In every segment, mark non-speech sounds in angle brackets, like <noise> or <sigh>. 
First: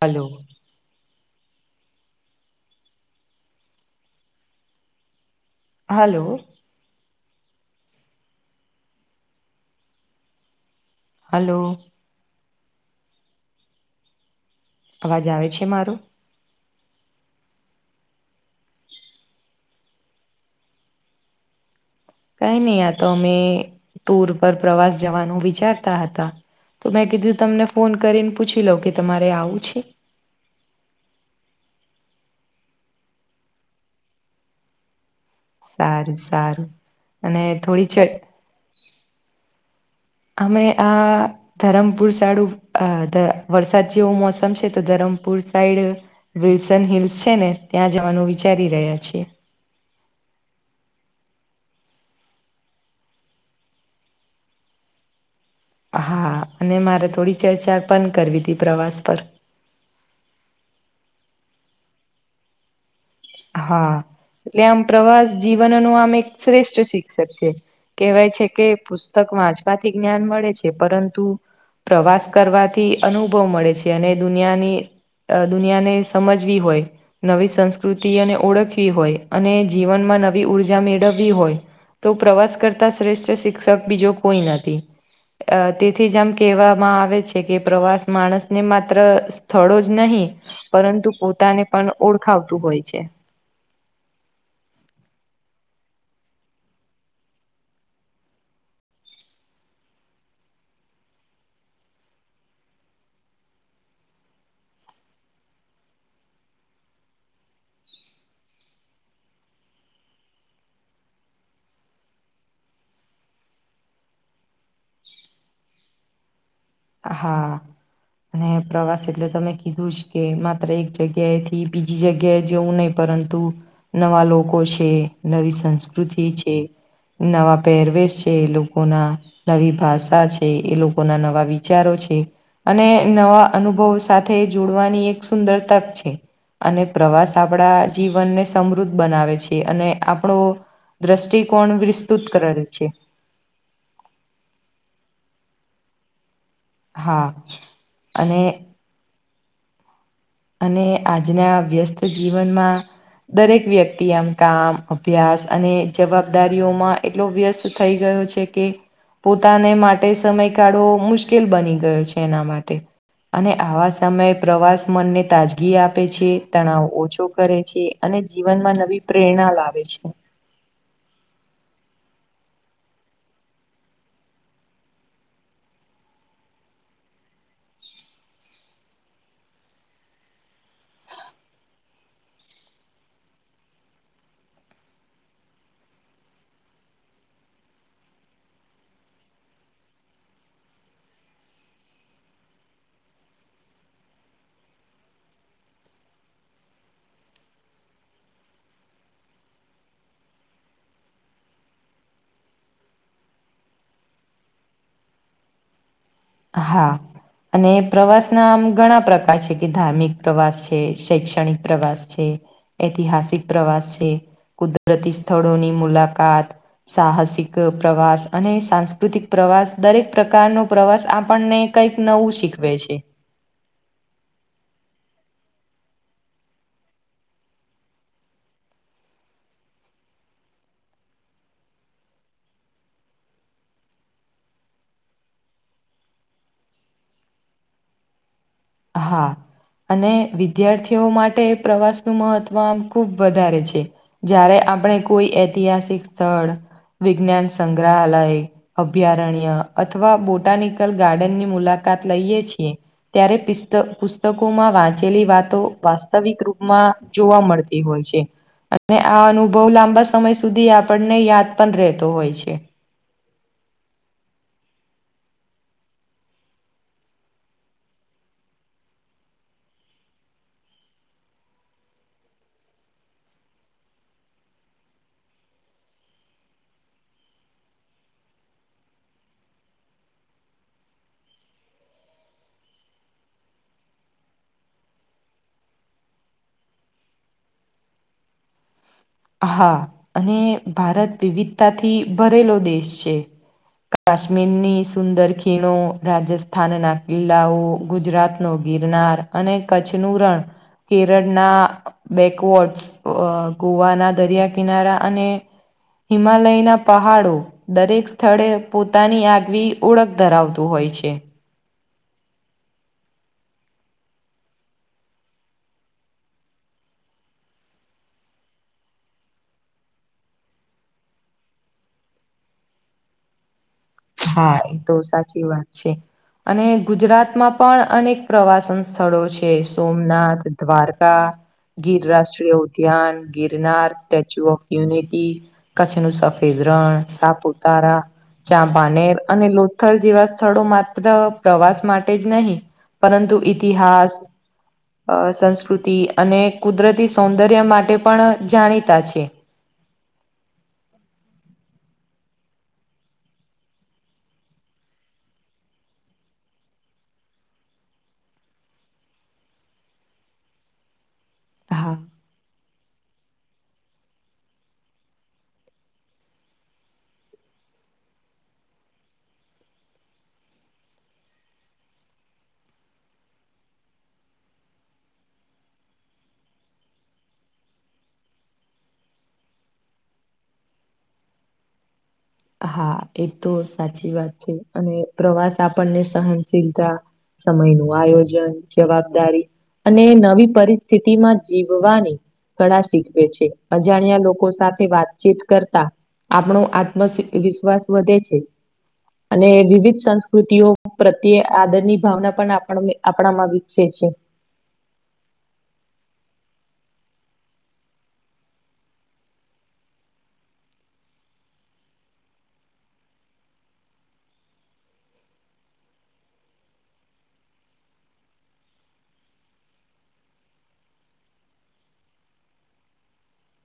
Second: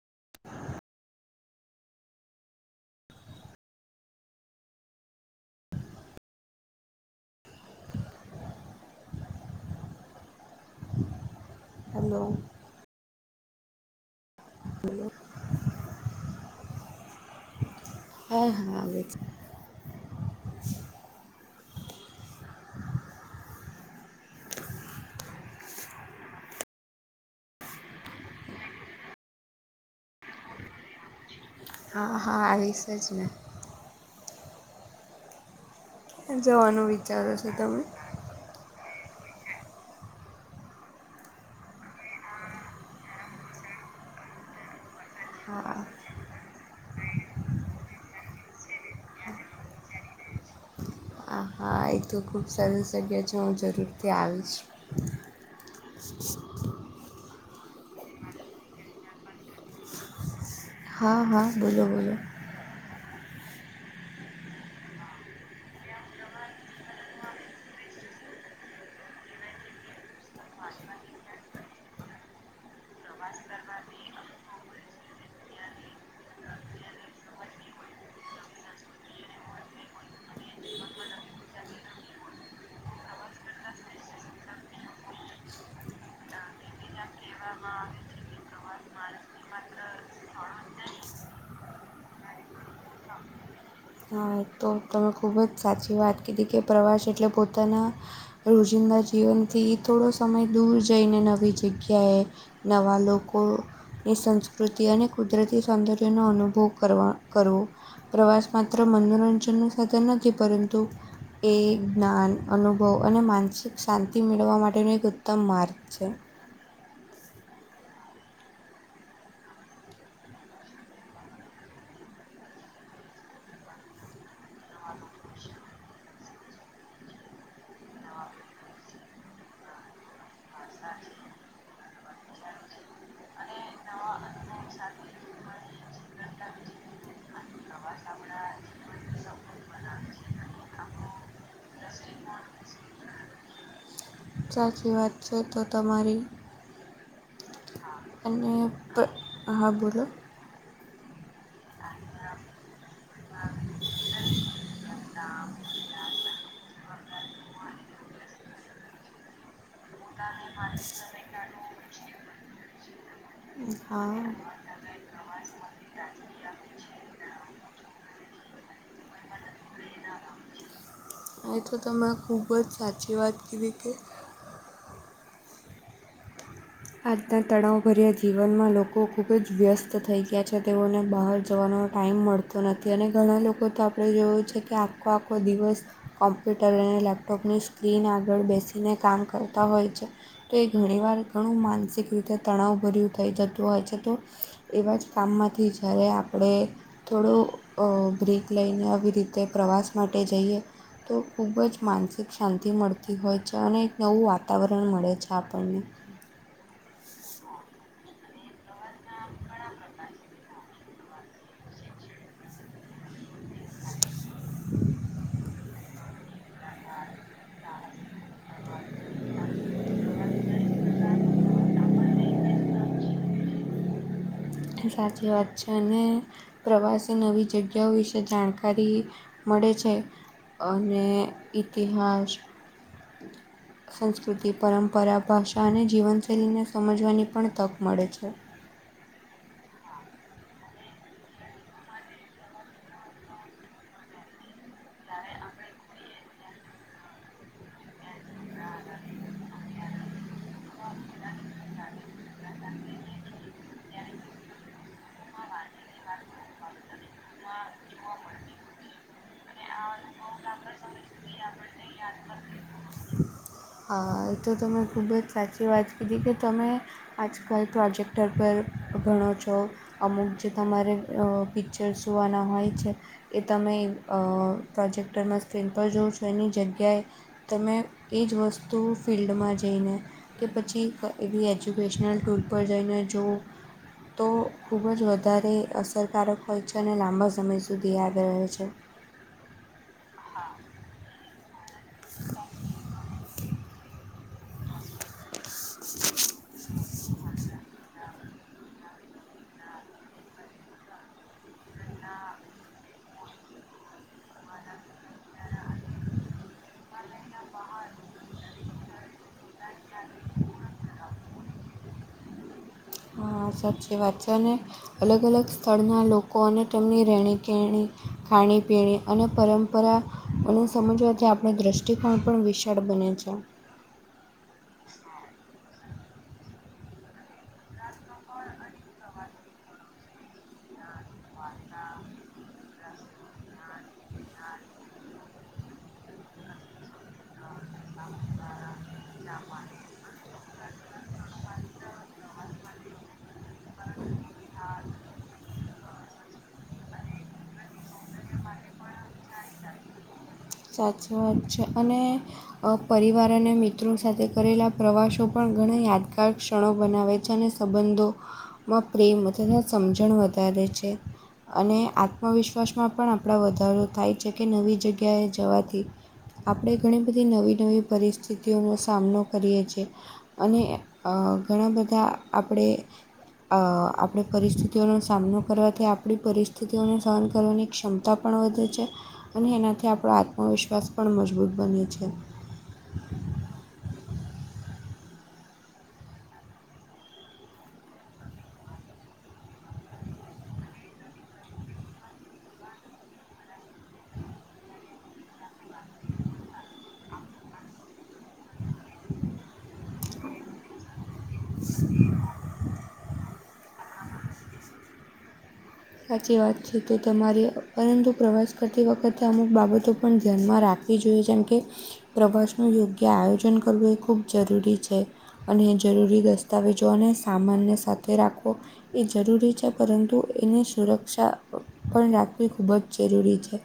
Hello હાલો. <inaudible> <inaudible> Hello. Hello. અવાજ આવે છે મારો. હા હા આવે છે. કઈ નહી આ તો અમે ટુર પર પ્રવાસ જવાનું વિચારતા હતા. તો મેં કીધું તમને ફોન કરીને પૂછી લઉં કે તમારે આવું છે. હા હા એવીશે જને. સારું સારું જવાનું વિચારો અને છો તમે થોડી ચ. અમે આ. ધરમપુર સાડું વરસાદ જેવું મોસમ છે તો ધરમપુર હા સાઈડ. વિલ્સન હિલ્સ છે ને ત્યાં જવાનું વિચારી રહ્યા છીએ. આહા. આ એ તો ખૂબ સરસ જગ્યા છે હું જરૂરથી આવીશ. હા અને મારે થોડી ચર્ચા પણ કરવી હતી પ્રવાસ પર. હા હા બોલો બોલો. હા એટલે આમ પ્રવાસ જીવન નું આમ એક શ્રેષ્ઠ શિક્ષક છે. કહેવાય છે કે પુસ્તક વાંચવાથી જ્ઞાન મળે છે પરંતુ. પ્રવાસ કરવાથી અનુભવ મળે છે અને દુનિયાની. અ દુનિયાને સમજવી હોય નવી સંસ્કૃ. સુતિને ઓળખવી હોય અને જીવનમાં નવી ઉર્જા મેળવવી હોય. તો પ્રવાસ કરતા શ્રેષ્ઠ શિક્ષક બીજો કોઈ નથી. અ તેથી જે આમ કેહેવામાં આવે છે કે પ્રવાસ માણસને માત્ર. સ્થળો જ નહીં પરંતુ પોતાને પણ ઓળખાવતું હોય છે. હા તો તમે ખૂબ જ સાચી વાત કીધી કે પ્રવાસ એટલે પોતાના. રોજિંદા જીવનથી થોડો સમય દૂર જઈને નવી જગ્યાએ. નવા લોકો. એ સંસ્કૃતિ અને કુદરતી સૌંદર્યનો અનુભવ કરવા કરવો. પ્રવાસ માત્ર મનોરંજન સાથે નથી પરંતુ. એ જ્ઞાન અનુભવ અને માનસિક શાંતિ મેળવવા માટેનો એક ઉત્તમ માર્ગ. છે. હા. અને પ્રવાસ એટલે તમે કીધું જ કે માત્ર એક જગ્યાએ થી બીજી જગ્યાએ જેવું નહી. પરંતુ નવા લોકો છે નવી સંસ્કૃતિ છે. નવા પહેરવેશ છે એ લોકો ના નવી ભાષા છે એ લોકોના નવા વિ. વિચારો છે અને નવા અનુભવ સાથે જોડવાની એક સુંદર તક છે. અને પ્રવાસ આપણા જીવનને સમૃદ્ધ બનાવે છે અને આપણો. દ્રષ્ટિકોણ વિસ્તૃત કરાવે છે. સાચી વાત છે તો તમારી. હા. અને હા બોલો. અને આજના વ્યસ્ત જીવનમાં. દરેક વ્યક્તિ આમ કામ અભ્યાસ અને જવાબદારીઓમાં એટલો વ્યસ્ત થઈ ગયો છે. કે પોતાને માટે સમય કાઢવો મુશ્કેલ બની ગયો છે એના માટે. અને આવા હા. સમયે પ્રવાસ મનને. તાજગી આપે છે તણાવ ઓછો કરે છે અને જીવનમાં નવી પ્રેરણા લાવે છે. એ તો તમે ખૂબ જ સાચી વાત કીધવી કે. આજના તણાવભર્યા જીવનમાં લોકો ખૂબ જ વ્યસ્ત થઈ ગયા છે તેઓને બહાર જવાનો ટાઈમ મળતો. તો નથી અને ઘણા લોકો તો આપણે જોયુ છે કે આખો આખો દિવસ. કોમ્પ્યુટર અને લેપટોપની સ્ક્રીન આગળ બેસીને કામ કરતા હોય છે. તો એ ઘણી વાર ઘણું માનસિક રીતે તણાવ ભર્યું થઈ જતું હોય છે તો એવા જ કામમાંથી જ્યારે આપણે થોડું બ્રેક લઈને આવી રીતે પ્રવાસ માટે જઈએ. તો ખૂબ જ માનસિક શાંતિ મળતી હોય છે, અને એક નવું વાતાવરણ મળે છે આપણને. હા અને પ્રવાસ ના આમ ઘણા પ્રકાર છે કે ધાર્મિક પ્રવાસ છે. કે શૈક્ષણિક પ્રવાસ છે. ઐતિહાસિક પ્રવાસ છે, કુદરતી સ્થળોની મુલાકાત. સાહસિક પ્રવાસ અને સાંસ્. પ્રાકૃતિક પ્રવાસ દરેક પ્રકાર નો પ્રવાસ આપણને કંઈક નવું શીખવે છે. સાચી વાત છે અને. પ્રવાસે નવી જગ્યાઓ વિશે જાણકારી મળે છે. અને ઇતિહાસ. <inaudible> સંસ્કૃતિ પરંપરા ભાષા અને જીવનશૈલીને સમજવાની પણ તક મળે છે. હા અને વિદ્યાર્થીઓ માટે પ્રવાસનું મહત્વ આમ. ખૂબ વધારે છે જયારે આપણે કોઈ ઐતિહાસિક સ્થળ વિજ્ઞાન. સંગ્રહાલય. અભયારણ્ય અથવા બોટાનિકલ ગાર્ડન ની મુલાકાત લઈએ છીએ. ત્યારે પિસ્ત પુસ્તકોમાં વાંચેલી વાતો વાસ્તવિક રૂપમાં. જોવા મળતી હોય છે, અને આ અનુભવ લાંબા સમય સુધી આપણને યાદ. પણ રહેતો હોય છે. હ એ તો તમે ખૂબ જ સાચી વાત કીધી કે તમે. આજ કલ પ્રોજેક્ટર પર ભણો છો. અમુક જે તમારે પિક્ચર જોવાના હોય છે. એ તમે પ્રોજેક્ટરમાં સ્ક્રીન પર જોઉં છો એની જગ્યાએ. તમે એજ વસ્તુ ફિલ્ડમાં જઈને. કે પછી એવી એજ્યુકેશનલ ટૂર પર જઈને જોવો. તો ખૂબ જ વધારે અસરકારક હોય છે અને લાંબા સમય સુધી યાદ રહે છે. હા અને ભારત વિવિધતાથી ભરેલો દેશ છે. કાશ્મીરની સુંદર ખીણો રાજસ્થાનના કિલ્લાઓ ગુજરાતનો ગિરનાર. અને કચ્છનું રણ કેરળના. બેકવર્ડસ ગોવાના દરિયા કિનારા અને. હિમાલયના પહાડો. દરેક સ્થળે પોતાની આગવી ઓળખ ધરાવતું હોય છે. હ સાચી વાત છે અને. અલગ અલગ સ્થળના લોકો અને તેમની રહેણી કેણી ખાણી પીણી અને પરંપરા. અને સમજવાથી આપણે દ્રષ્ટિકોણ પણ વિશાળ બને છે. હા એ તો સાચી વાત છે, અને ગુજરાતમાં પણ. અનેક પ્રવાસન સ્થળો છે સોમનાથ દ્વારકા ગીરરાષ્ટ્રીય. ધ્યાન Girnar, statue of unity, Kutch ન સફેદ રણ. સાપુતારા. નેર અને લોથલ જેવા સ્થળો માત્ર પ્રવાસ માટે જ નહીં પરંતુ. ઇતિહાસ. અ સંસ્કૃતિ અને કુદરતી સૌંદર્ય માટે પણ જાણીતા છે. સાચો વાત છે અને. પરિવાર અને મિત્રો સાથે કરેલા પ્રવાસો પણ ઘણા યાદગાર ક્ષણો બનાવે છે અને. સંબંધોમાં પ્રેમ વધે તથા સમજણ વધારે છે. અને હા. આત્મવિશ્વાસમાં પણ આપણા વધારો થાય છે કે નવી જગ્યાએ જવાથી. આપણે ઘણી બધી નવી નવી પરિસ્થિતિઓનો સામનો કરીએ છીએ. અને ઘણા બધા આપણે. અ આપણે પરિસ્થિતિઓનો સામનો કરવાથી આપણી પરિસ્થિતિઓને સહન કરવાની ક્ષમ. તા પણ વધે છે અને એનાથી આપણો આત્મવિશ્વાસ પણ મજબૂત બને છે હા એ તો સાચી વાત છે અને પ્રવાસ આપણને સહનશીલતા સમય નું આયોજન જવાબદારી અને નવી પરિસ્થિતિમાં જીવવાની કળા શીખવે છે અજાણ્યા લોકો સાથે વાતચીત કરતા આપણો વિશ્વાસ વધે છે અને વિવિધ સંસ્કૃતિઓ પ્રત્યે આદર ની ભાવના પણ આપણામાં વિકસે છે સાચી વાત છે તો તમારી પરંતુ પ્રવાસ કરતી વખતે અમુક બાબતો પણ ધ્યાનમાં રાખો જોઈએ જેમ કે પ્રવાસનું યોગ્ય આયોજન કરવું એ ખૂબ જરૂરી છે અને જરૂરી દસ્તાવેજો અને સામાનને સાથે રાખો એ જરૂરી છે પરંતુ એને સુરક્ષા પણ રાખવી ખૂબ જ જરૂરી છે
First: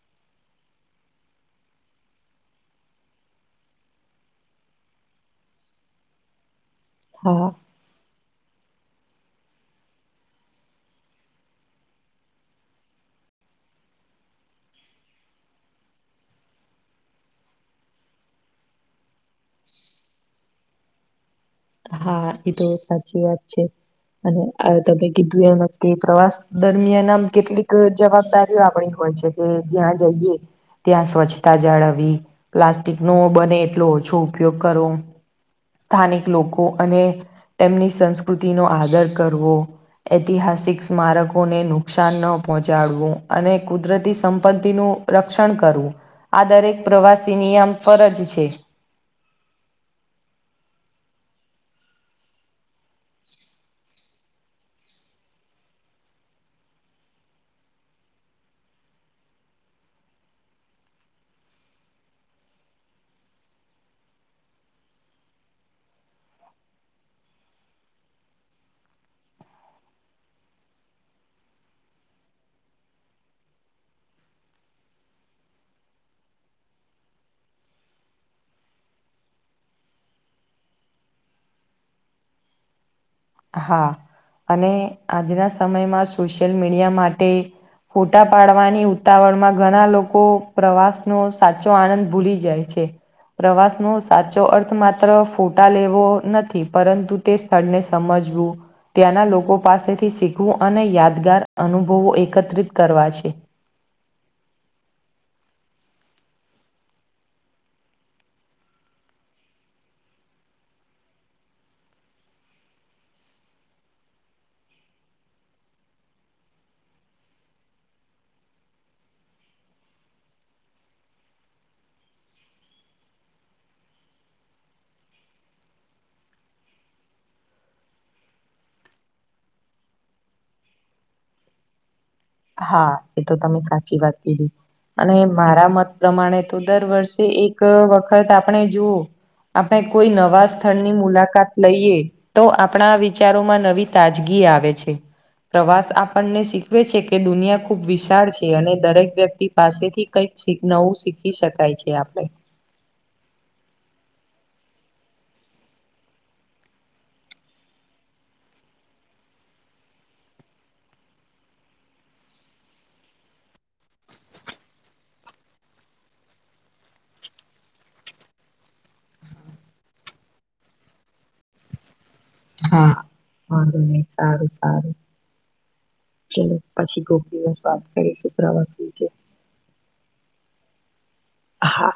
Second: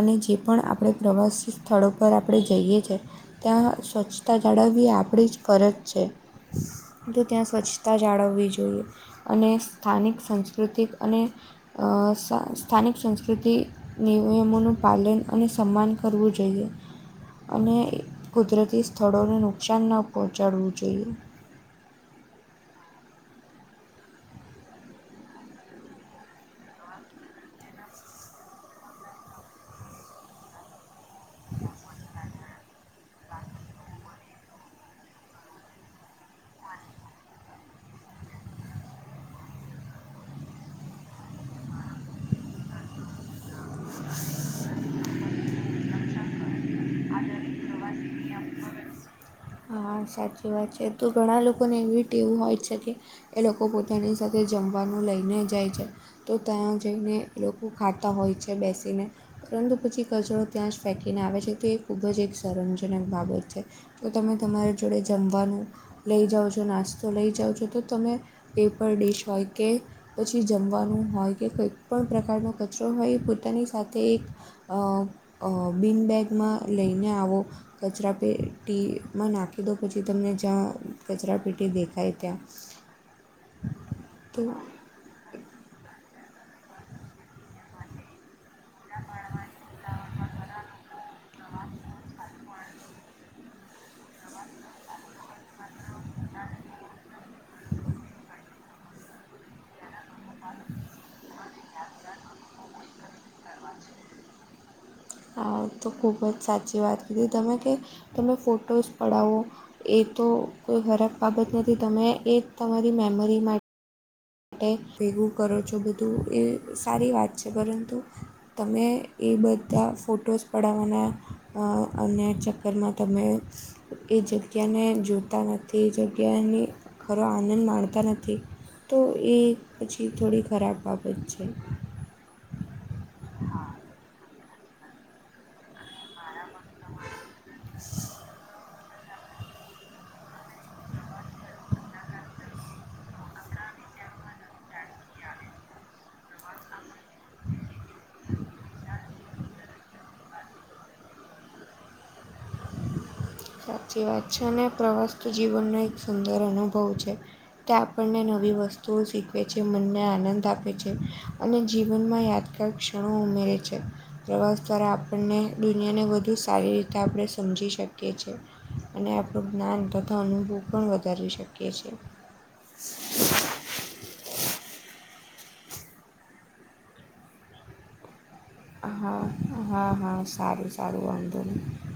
અને જે પણ આપણે પ્રવાસી સ્થળો પર આપણે જઈએ છી ત્યાં સ્વચ્છતા જાળવવી આપણી જ ફરજ છે તો ત્યાં હા સ્વચ્છતા જાળવવી જોઈએ અને સ્થાનિક સાંસ્કૃતિક અને સ્થાનિક સંસ્કૃતિ નિયમોનું પાલન અને સન્માન કરવું જોઈએ અને કુદરતી સ્થળોને નુકસાન ન પહોંચાડવું જોઈએ હા એ તો સાચી વાત છે અને તમે કીધું એમ જ કે પ્રવાસ દરમિયાન આમ કેટલીક જવાબદારીઓ આપણી હોય છે કે જ્યા જઈએ ત્યાં સ્વચ્છતા જાળવવી પ્લાસ્ટિકનો બને એટલો ઓછો ઉપયોગ કરો સ્થાનિક લોકો તેમની સંસ્કૃતિ ન આદર કરવો ઐતિહાસિક સ્મારકોને નુકસાન ન પહોંચાડવું અને કુદરતી સંપત્તિનું રક્ષણ કરવું આ દરેક પ્રવાસી નિયમ ફરજ છે હા સાચી વાત છે તું ઘણા લોકોને એવી એવું હોય છેકે એ લોકો પોતાની સાથે જમવાનું લઈને જાય છે તો ત્યાં જઈને લોકો ખાતા હોય છે બેસીને પરંતુ પછી કચરોો ત્યાં જ ફેંકીને આવે છે તો એ ખૂબ જ એક શરમજનક બાબત છે તો તમે તમારી જોડે જમવાનું લઈ જાઓ છો નાસ્તો લઈ જાઓ છો તો તમે પેપર ડિશ હોય કે પછી જમવાનું હોય કે કોઈ પણ પ્રકારનો કચરો હોય પોતાની સાથે એક અ બિનબેગમાં લઈને આવો કચરા પેટીમાં નાખી દો પછી તમને જ્યાં કચરા પેટી દેખાય ત્યાં હા તો અને આજના સમયમાં સોશિયલ મીડિયા માટે ફોટા પાડવાના ની ઉતાવળ માં ઘણા લોકો પ્રવાસ નો સાચો આનંદ ભૂલી જાય છે પ્રવાસ નો સાચો અર્થ માત્ર ફોટા લેવો નથી પરંતુ તે સ્થળને સમજવું ત્યાંના લોકો પાસેથી શીખવું અને યાદગાર અનુભવો એકત્રિત કરવા છે હા તો ખૂબ જ સાચી વાત કીધી તમે કે તમે ફોટોઝ પડાવો એ તો કોઈ ખરાબ બાબત નથી તમે એ તમારી મેમરી માટે ટેક ભેગું કરો છો બધું એ સારી વાત છે પરંતુ તમે એ બધા ફોટોઝ પડાવવાના અન્ય ચક્કરમાં તમે એ જગ્યાને જોતા નથી એ જગ્યાની ઘરો આનંદ માણતા નથી તો એ પછી થોડી ખરાબ બાબત છે. હા એ તો તમે સાચી વાત કીધી અને મારા મત. પ્રમાણે તો દર વર્ષે એક વખત આપણે જુવું. આપણે કોઈ નવા સ્થળની મુલાકાત લઈએ. તો આપણા વિચારોમાં નવી તાજગી આવે છે પ્રવાસ આપણને શીખવે છે કે કે દુનિયા ખુબ વિશાળ છે અને દરેક વ્યક્તિ પાસેથી કઈક નવું શીખ શીખી શકાય છે આપણે. સાચી વાત છે ને પ્રવાસ તો જીવનનો એક સુંદર અનુભવ છે. ત્યાં આપણને નવી વસ્તુઓ શીખવે છે મનને આનંદ આપે છે અને જીવનમાં યાદ. ક્ષણો ઉમેરે છે પ્રવાસ દ્વારા આપણને દુનિયાને વધુ સારી રી તે આપણે સમજી શકીએ છીએ. અને આપણું જ્ઞાન તથા અનુભવ પણ વધારી શકીએ છીએ. હા વાંધો નહી સારું સારું. ચલો પછી ગોભી નુ શાક કરીશું. પ્રવાસ વિશે. હા-હા-હા સારું-સારું વાધો નહી. હા.